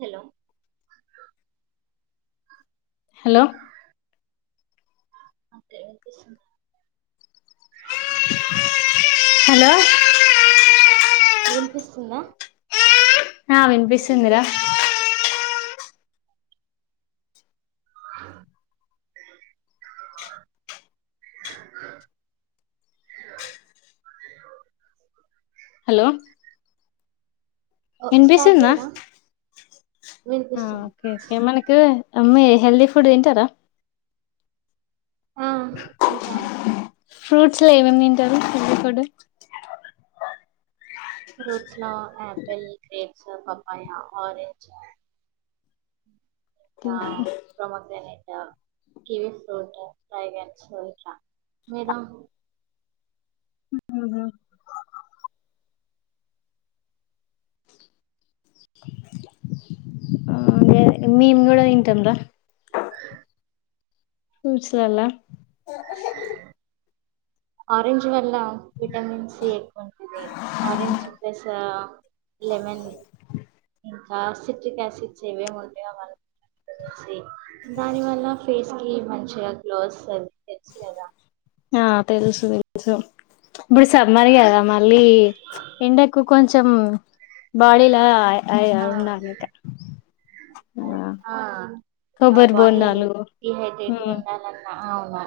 Hello. Hello అంతే. Hello. వినిపిస్తుందా. ఆ వినిపిస్తుందిరా. ఆహ్. హలో. స్టార్ట్ చేయనా. ఆహ్ ఓకే ఓకే మనకి మీ హెల్దీ ఫుడ్ తింటారా. ఆ ఇంకా ఫ్రూట్స్ లో ఏమేమి తింటారు హెల్తి ఫుడ్. ఫ్రూట్స్ లో ఆపిల్ గ్రేప్స్ పాపాయా ఆరెంజ్. ఆహ్ పోమోగ్రానైట్. ఆహ్ కివి ఫ్రూట్ డ్రాగన్ ఫ్రూట్ ఇట్లా మీరు. ఉమ్. ఆహ్ మేము కూడా తింటాం రా. ఆహ్. ఫ్రూట్స్ లలా. ఆరెంజ్ వల్ల విటమిన్ సి ఎక్కువ ఉంటుంది ఆరెంజ్ ప్లస్ ఆహ్. లెమన్ ఇంకా సిట్రిక్ ఆసిడ్స్ ఏమేమి ఉంటాయో అవి అన్ని. దాని వల్ల ఫేస్ కి మంచిగా గ్లో వస్తది తెలుసు కదా. ఆహ్ తెలుసు తెలుసు ఇప్పుడు సమ్మరే కదా మళ్ళీ ఎండకు కొంచె కొంచెం ఉమ్ బాడీలా ఉండాలిక. ఆహ్ మన కొబ్బరి బాడీ బోండాలు డిహైడ్రేట్ గా ఉండాలన్నా. అవునా.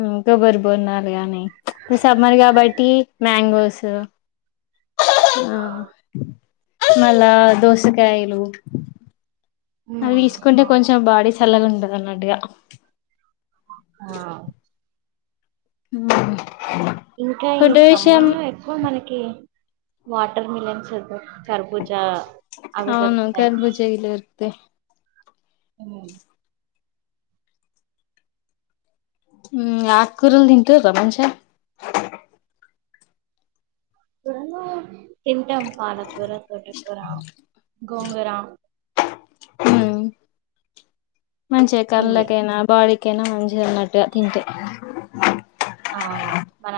ఇంకొకరు బోరినా గాని. ఇప్పుడు సమ్మర్ కాబట్టి మ్యాంగోస్. ఆహ్ మళ్ళా దోసకాయలు. ఉమ్, అవి తీసుకుంటే అవును కొంచెం బాడీ చల్లగా ఉంటది అన్నట్టుగా. ఆహ్. ఉమ్. ఇంకా ఈ సమ్మర్ లో ఎక్కువ మనకి వాటర్ మిలన్స్ కరు కర్బూజా. చా అవి అవును దొరుకుతాయి కర్బుజా గిట్ల దొరుకుతాయి ఉమ్. ఉమ్ ఆకుకూరలు తింటుంర్ర మంచిగా. ఇర తింటం పాల కూర తోట కూరం గోంగుర మ్ మంచిగా ఇవి కళ్ళకైనా బాడీ కేనా మంచిగ అన్నట్టుగా తింటే అవును మన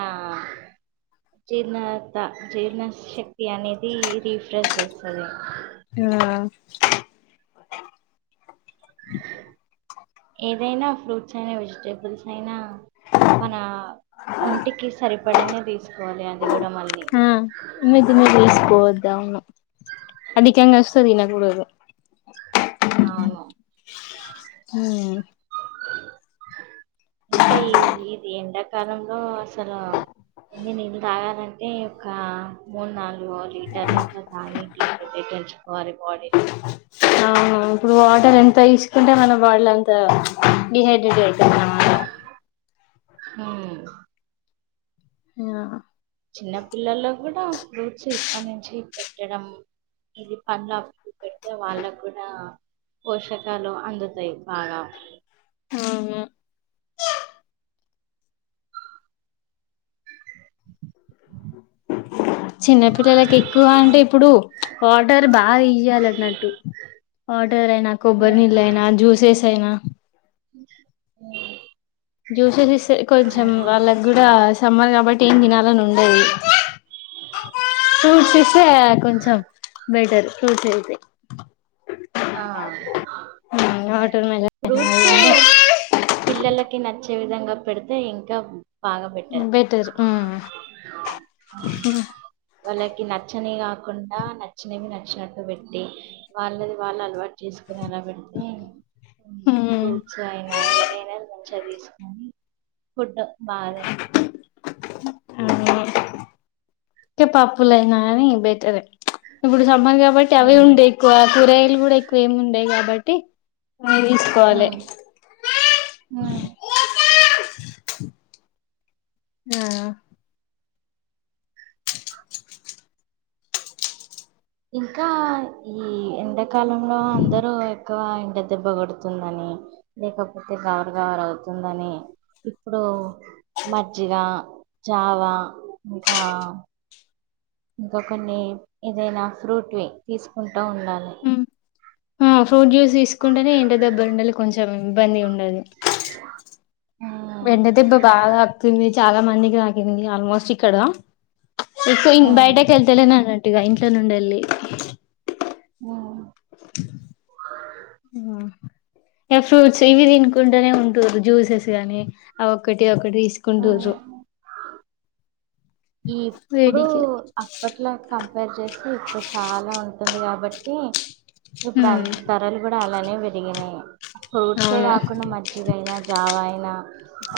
జీర్ణత జీర్ణ శక్తి అనేది రీఫ్రెష్ చేస్తది ఆ ఏదైనా ఫ్రూట్స్ అయినా వెజిటేబుల్స్ అయినా మన ఒంటికి సరిపడనే తీసుకోవాలి అది కూడా మళ్ళీ ఉదిమ వసుపో అదికంగా అస్తే తినకూడదు అవును మ్ ఇంకా ఈజీ ఇది ఎండాకాలంలో అసలు ఎ నీళ్ళు తాగలంటే ఒక మూడు నాలుగు లీటర్లా అట్లా తాగితే తెకోవాలి బాడీని కని ఎంత తీసుకుంటే మన బాడీలో అంతా డిహైడ్రేట్ అవుతరు మ్ ఆ చిన్న పిల్లలకు కూడా ఫ్రూట్స్ ఇప్పటి నుంచి పెట్టడం ఇది పండ్ల పెడితే వాళ్ళకు కూడా పోషకాలు అందుతాయి బాగా అవును చిన్నపిిల్లలకు ఎక్కువ అంటే ఇప్పుడు వాటర్ బాగా ఇయ్యాలన్నట్టు వాటర్ అయినా కొబ్బరి ఉమ్, నీళ్ళయినా జ్యూసెస్ అయినా అ జ్యూసెస్ ఇస్తే కొంచెం వాళ్ళకి కూడా సమ్మర్ కాబట్టి ఏం తినాలని ఉండది ఫ్రూట్స్ అవును ఇస్తే కొంచెం బెటర్ ఫ్రూట్స్ అయి తే ఆ వాటర్ మెలన్ ఫ్రూట్స్ పిల్లలకి న చ్చే విధంగా పెడితే ఇంకా బాగ బెటర్ వాళ్ళకి నచ్చనివి కాకుండా నచ్చినవి నచ్చినట్టు పెట్టి వాళ్ళది వాళ్ళ అలవాటు చేసుకోని అలా పెడితే ఫ్రూట్స్ అయినా ఏదైనా చ్చిగా తీసుకొని ఫుడ్ బాగా తిం అవును పప్పులయినా కని బేటరే ఇప్పుడు సమ్మర్ కాబట్టి అవి ఉమ్ ఉండే ఎక్కువ కూరగయలు కూడా ఎక్కువ ఏమి ఉండేయి కాబట్టి మల్ తీసుకోవాలె ఉమ్ ఉమ్ ఆ ఇంకా ఈ ఎండాకాలంలో అందరు ఎక్కువ ఎండ దెబ్బ కొడుతుందని లేకపోతే గవర్ గవర్ అవుతుందని ఇప్పుడు మజ్జిగ చావా ఇంకా ఇంకా కొన్ని ఏదైనా ఫ్రూట్వి తీసుకుంటా ఉండాలి ఆ ఫ్రూట్ జ్యూస్ తీసుకుంటేనే ఎంటి దెబ్బలు ఉండి కొంచెం ఇబ్బంది ఉండదు ఉమ్, ఎండ దెబ్బ బాగా తాకుతుంది చాలా మందికి తాకింది ఆల్మోస్ట్ ఇక్కడ ఎక్కువ ఉమ్, బయటకి వెళ్తేలేనన్నట్టు ఇగా ఇంట్లో నుండేళ్ళి ఉమ్, ఆ ఇ ఫ్రూట్స్ ఇవి తినుకుంటూనే ఉంటరు జ్యూసెస్ గానీ ఆ ఒక్కటి ఒక ఇక్కడ తీసుకొని ఉమ్. రోజు ఎప్పుడు అప్పట్లాకా కంపేర్ చేసి ఇప్పుడు చాలా ఉంటుంది కాబట్టి ఇప్పుడు ధరలు కూడా అల్ బలం విరిగిన ఫ్రూట్సే అవును కాకుండా మజ్జిగయినా జావా అయినా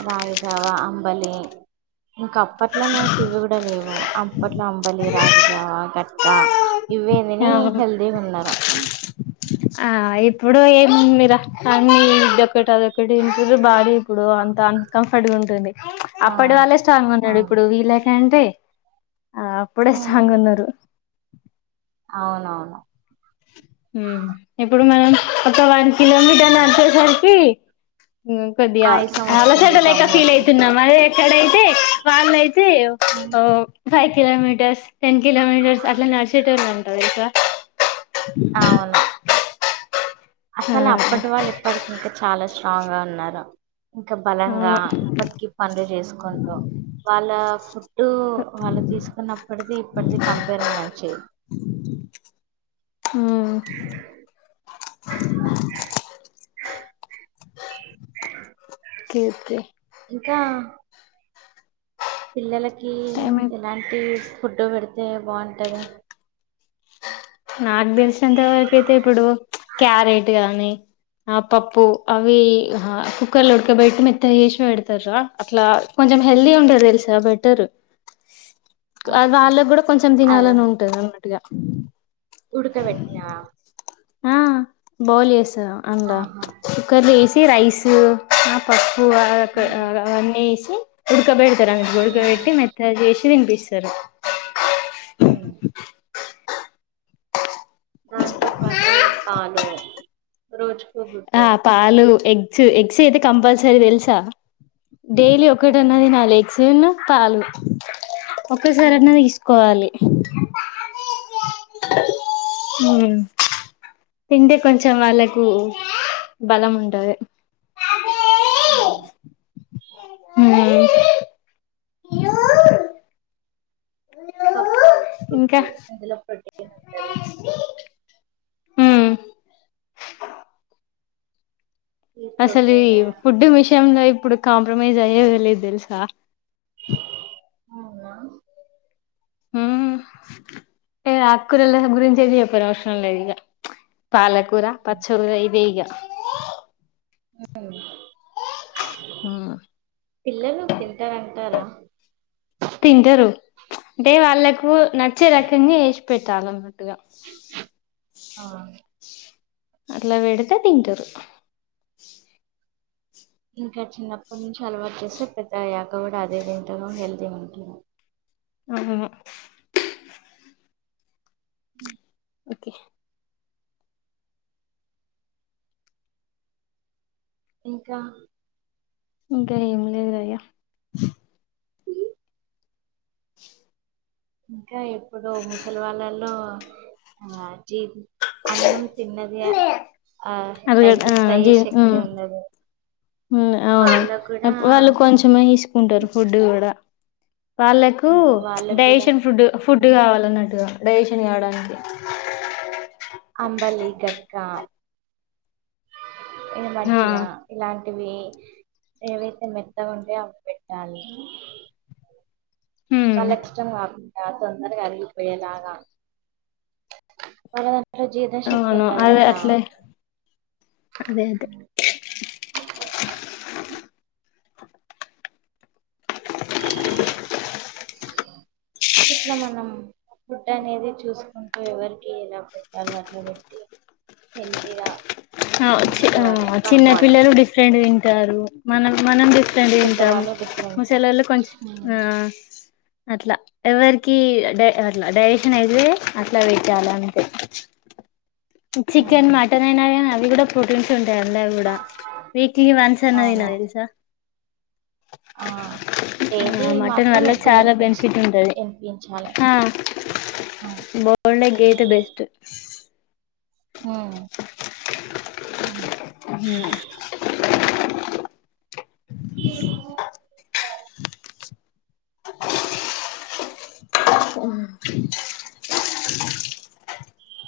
రాగి జావా అమ్ బలి ఇంకా అప్పట్లోనేయితే ఇవి కూడా లేవు అప్పట్లో అంబలి రాగిజావా కక్క ఇవే తిని అవును హెల్తీగా ఉన్నారు ఆ ఇప్పుడు ఏముందిరా అన్ని ఇదొకటి అదొకటి ఇరు బాడ ఇప్పుడు అం కంఫర్ట్గా ఉంటుంది ఆ అప్పటి వాళ్ళే స్ట్రాంగ్గా ఉన్నారు అవును ఇప్పుడు వీళ్ళకంటే ఆ అప్పుడే ఉమ్ స్ట్రాంగ్ ఉన్నారు అవునవును ఉమ్ ఇప్పుడు మనం ఒక వన్ కిలోమీటర్లు నడిచేసరికి కొద్దిగా ఆయాసం వస్తుంది అలసటలేక దమ్ము ఫీల్ వస్తుంది అవుతున్నాం అప్పుడైతే వలైతే um, five kilometres ten kilometres అట్లా నడిచేటోలంటా తెలుసా అవును అసలు ఆ అప్పటి వాళ్ళు ఇప్పటికింకా చాలా స్ట్రాంగ్ గా ఉన్నారు ఇంకా బలంగా అవును ఇప్పటిక పనులు చేసుకుంటూ వాళ్ళ ఫుడ్ వాళ్ళు తీసుకున్నప్పటిది ఇప్పటిది కంపేర్ మనంచె ఉమ్ అ ఒకేఒకే ఇంకా పిల్లలకి టైమ్ ఎలాంటి ఫుడ్డు పెడితే బాగుంటది నాకు తెలిసినంత వరకుయితే ఇప్పుడు క్యారెట్ గాని ఆ పప్పు అవి కుక్కర్లో ఉడకబెట్టి మెత్తగా చేసి పెడతారు చూడు అట్లా కొంచెం హెల్తీగా ఉంటది తెలుసా బెటరు ఓకే వాళ్ళకి కూడా కొంచెం తినాలని ఉంటది అన్నట్టుగా ఉడకపెట్టిన ఆ బౌల్ చేస్తా అంత ఆహా కుక్కర్ లో వేసి రైస్ ఆ ప పూ ఉమ్ అవన్నీ వేసి ఉడకబెడతారు అ ఉడకబెట్టి ఉమ్ మెత్తగా చేసి తినిపిస్తారు ఆ దాంతో పాటు పాలు రోజు ఆ పాలు ఎగ్స్ ఎగ్స్ అయితే కంపల్సరీ తెలుసా డైలీ ఒకటి అన్న ఉమ్ తినాలి ఎగ్స్ పాలు ఒకసారి ఉమ్ అన్ని తీసుకోవాలి అంట ఉమ్ తింటే కొంచెం వాళ్ళకు బలం ఉంటది అవునా ఉమ్ పప్పు ఇంకా ఇందులో పెట్టీ ఉమ్ ఈ అసలు ప్రోటీన్ ఫుడ్ విషయంంలో ఇప్పుడు కాంప్రమైజ్ అయ్యేలేదు తెలుసా అవునా ఊ అంటే ఆకురల్ గురుంచి చెప్పనవసరం లేదు పాలకూర పచ్చల్ ఇదిగ అవు పిల్లలు తింటారంటారా తింటరు అంటే వాళ్ళ కు నచ్చే రకంగా చేసి పెట్టాలి నట్టుగా ఆ అట్లా వెడితే తింటరు ఇంక చిన్నప్పటి నుంచి అలవాకు చేస్తే పెద్ద అయ్యాక కూడా అదే తింటరు హెల్తీగా ఉంటరు ఆహ హ ఉ ఓకే ఇంకా ఇంకా ఏం లేదయ్య ఇంకా ఎప్పుడో ముసలివాల్లలో ఆ జ అన్నం తిన్నది ఆ అదిగ డైజెస్ట్ అయ్యే శక్తి ఉండదు ఉ అవును వాళ్ళ కూడా వాళ్ళు కొంచమేసుకుంటారు ఫుడ్ కూడా వాళ్ళకు వాళ్ళ కూడా డైజెషన్ ఫుడ్ ఫుడ్ ఉమ్, కావాలన్నట్టుగా డైజేషన్ కావడానికి అంబలి గట్కా ఇ మజ్జగా ఇలాంటివి ఏవైతే మెత్తగ ఉంటాయో అవి పెట్టాలి వాళ్ళకి ఇష్టం కాకుండా తొందరగా అరిగిపోయేలాగా అ లో జీర్ణశక్తి అవును ఉండదు అదే కదా అట్లే అదే అదే ఇట్లా మనం ఫుడ్ అనేది చూసుకుంటూ ఎవరికి ఎలా పెట్టాలో అట్ల పెట్టి హిందీగా ఆ చిన్న పిల్లలు డిఫరెంట్ వింటారు మనం మనం డిఫరెంట్ వింటాం పెద్దవాళ్ళు డిఫరెంట్ ముసలొల్లు కొంచం ఉమ్, ఆ అట్లా ఎవరికి డై అట్లా డైజేషన్ అయితే అట్ల వెట్టాలా అంతే ఉమ్, చికెన్ మటన్ అయినా అవి కూడా ప్రోటీన్స్ ఉం డా వీక్లీ వన్స్ అన్న అవును దినాలి తెలుసా ఆ ఆ డైలీ మటన్ మాత్రం వల్ల ఎగ్ చాలా తినిపించ బెనిఫిట్ ఉంటది తినిపించాలి ఆ అవును బోల్డ ఏ గేద బెస్ట్ ఉ హ అ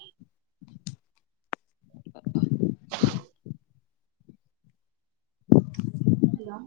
హలో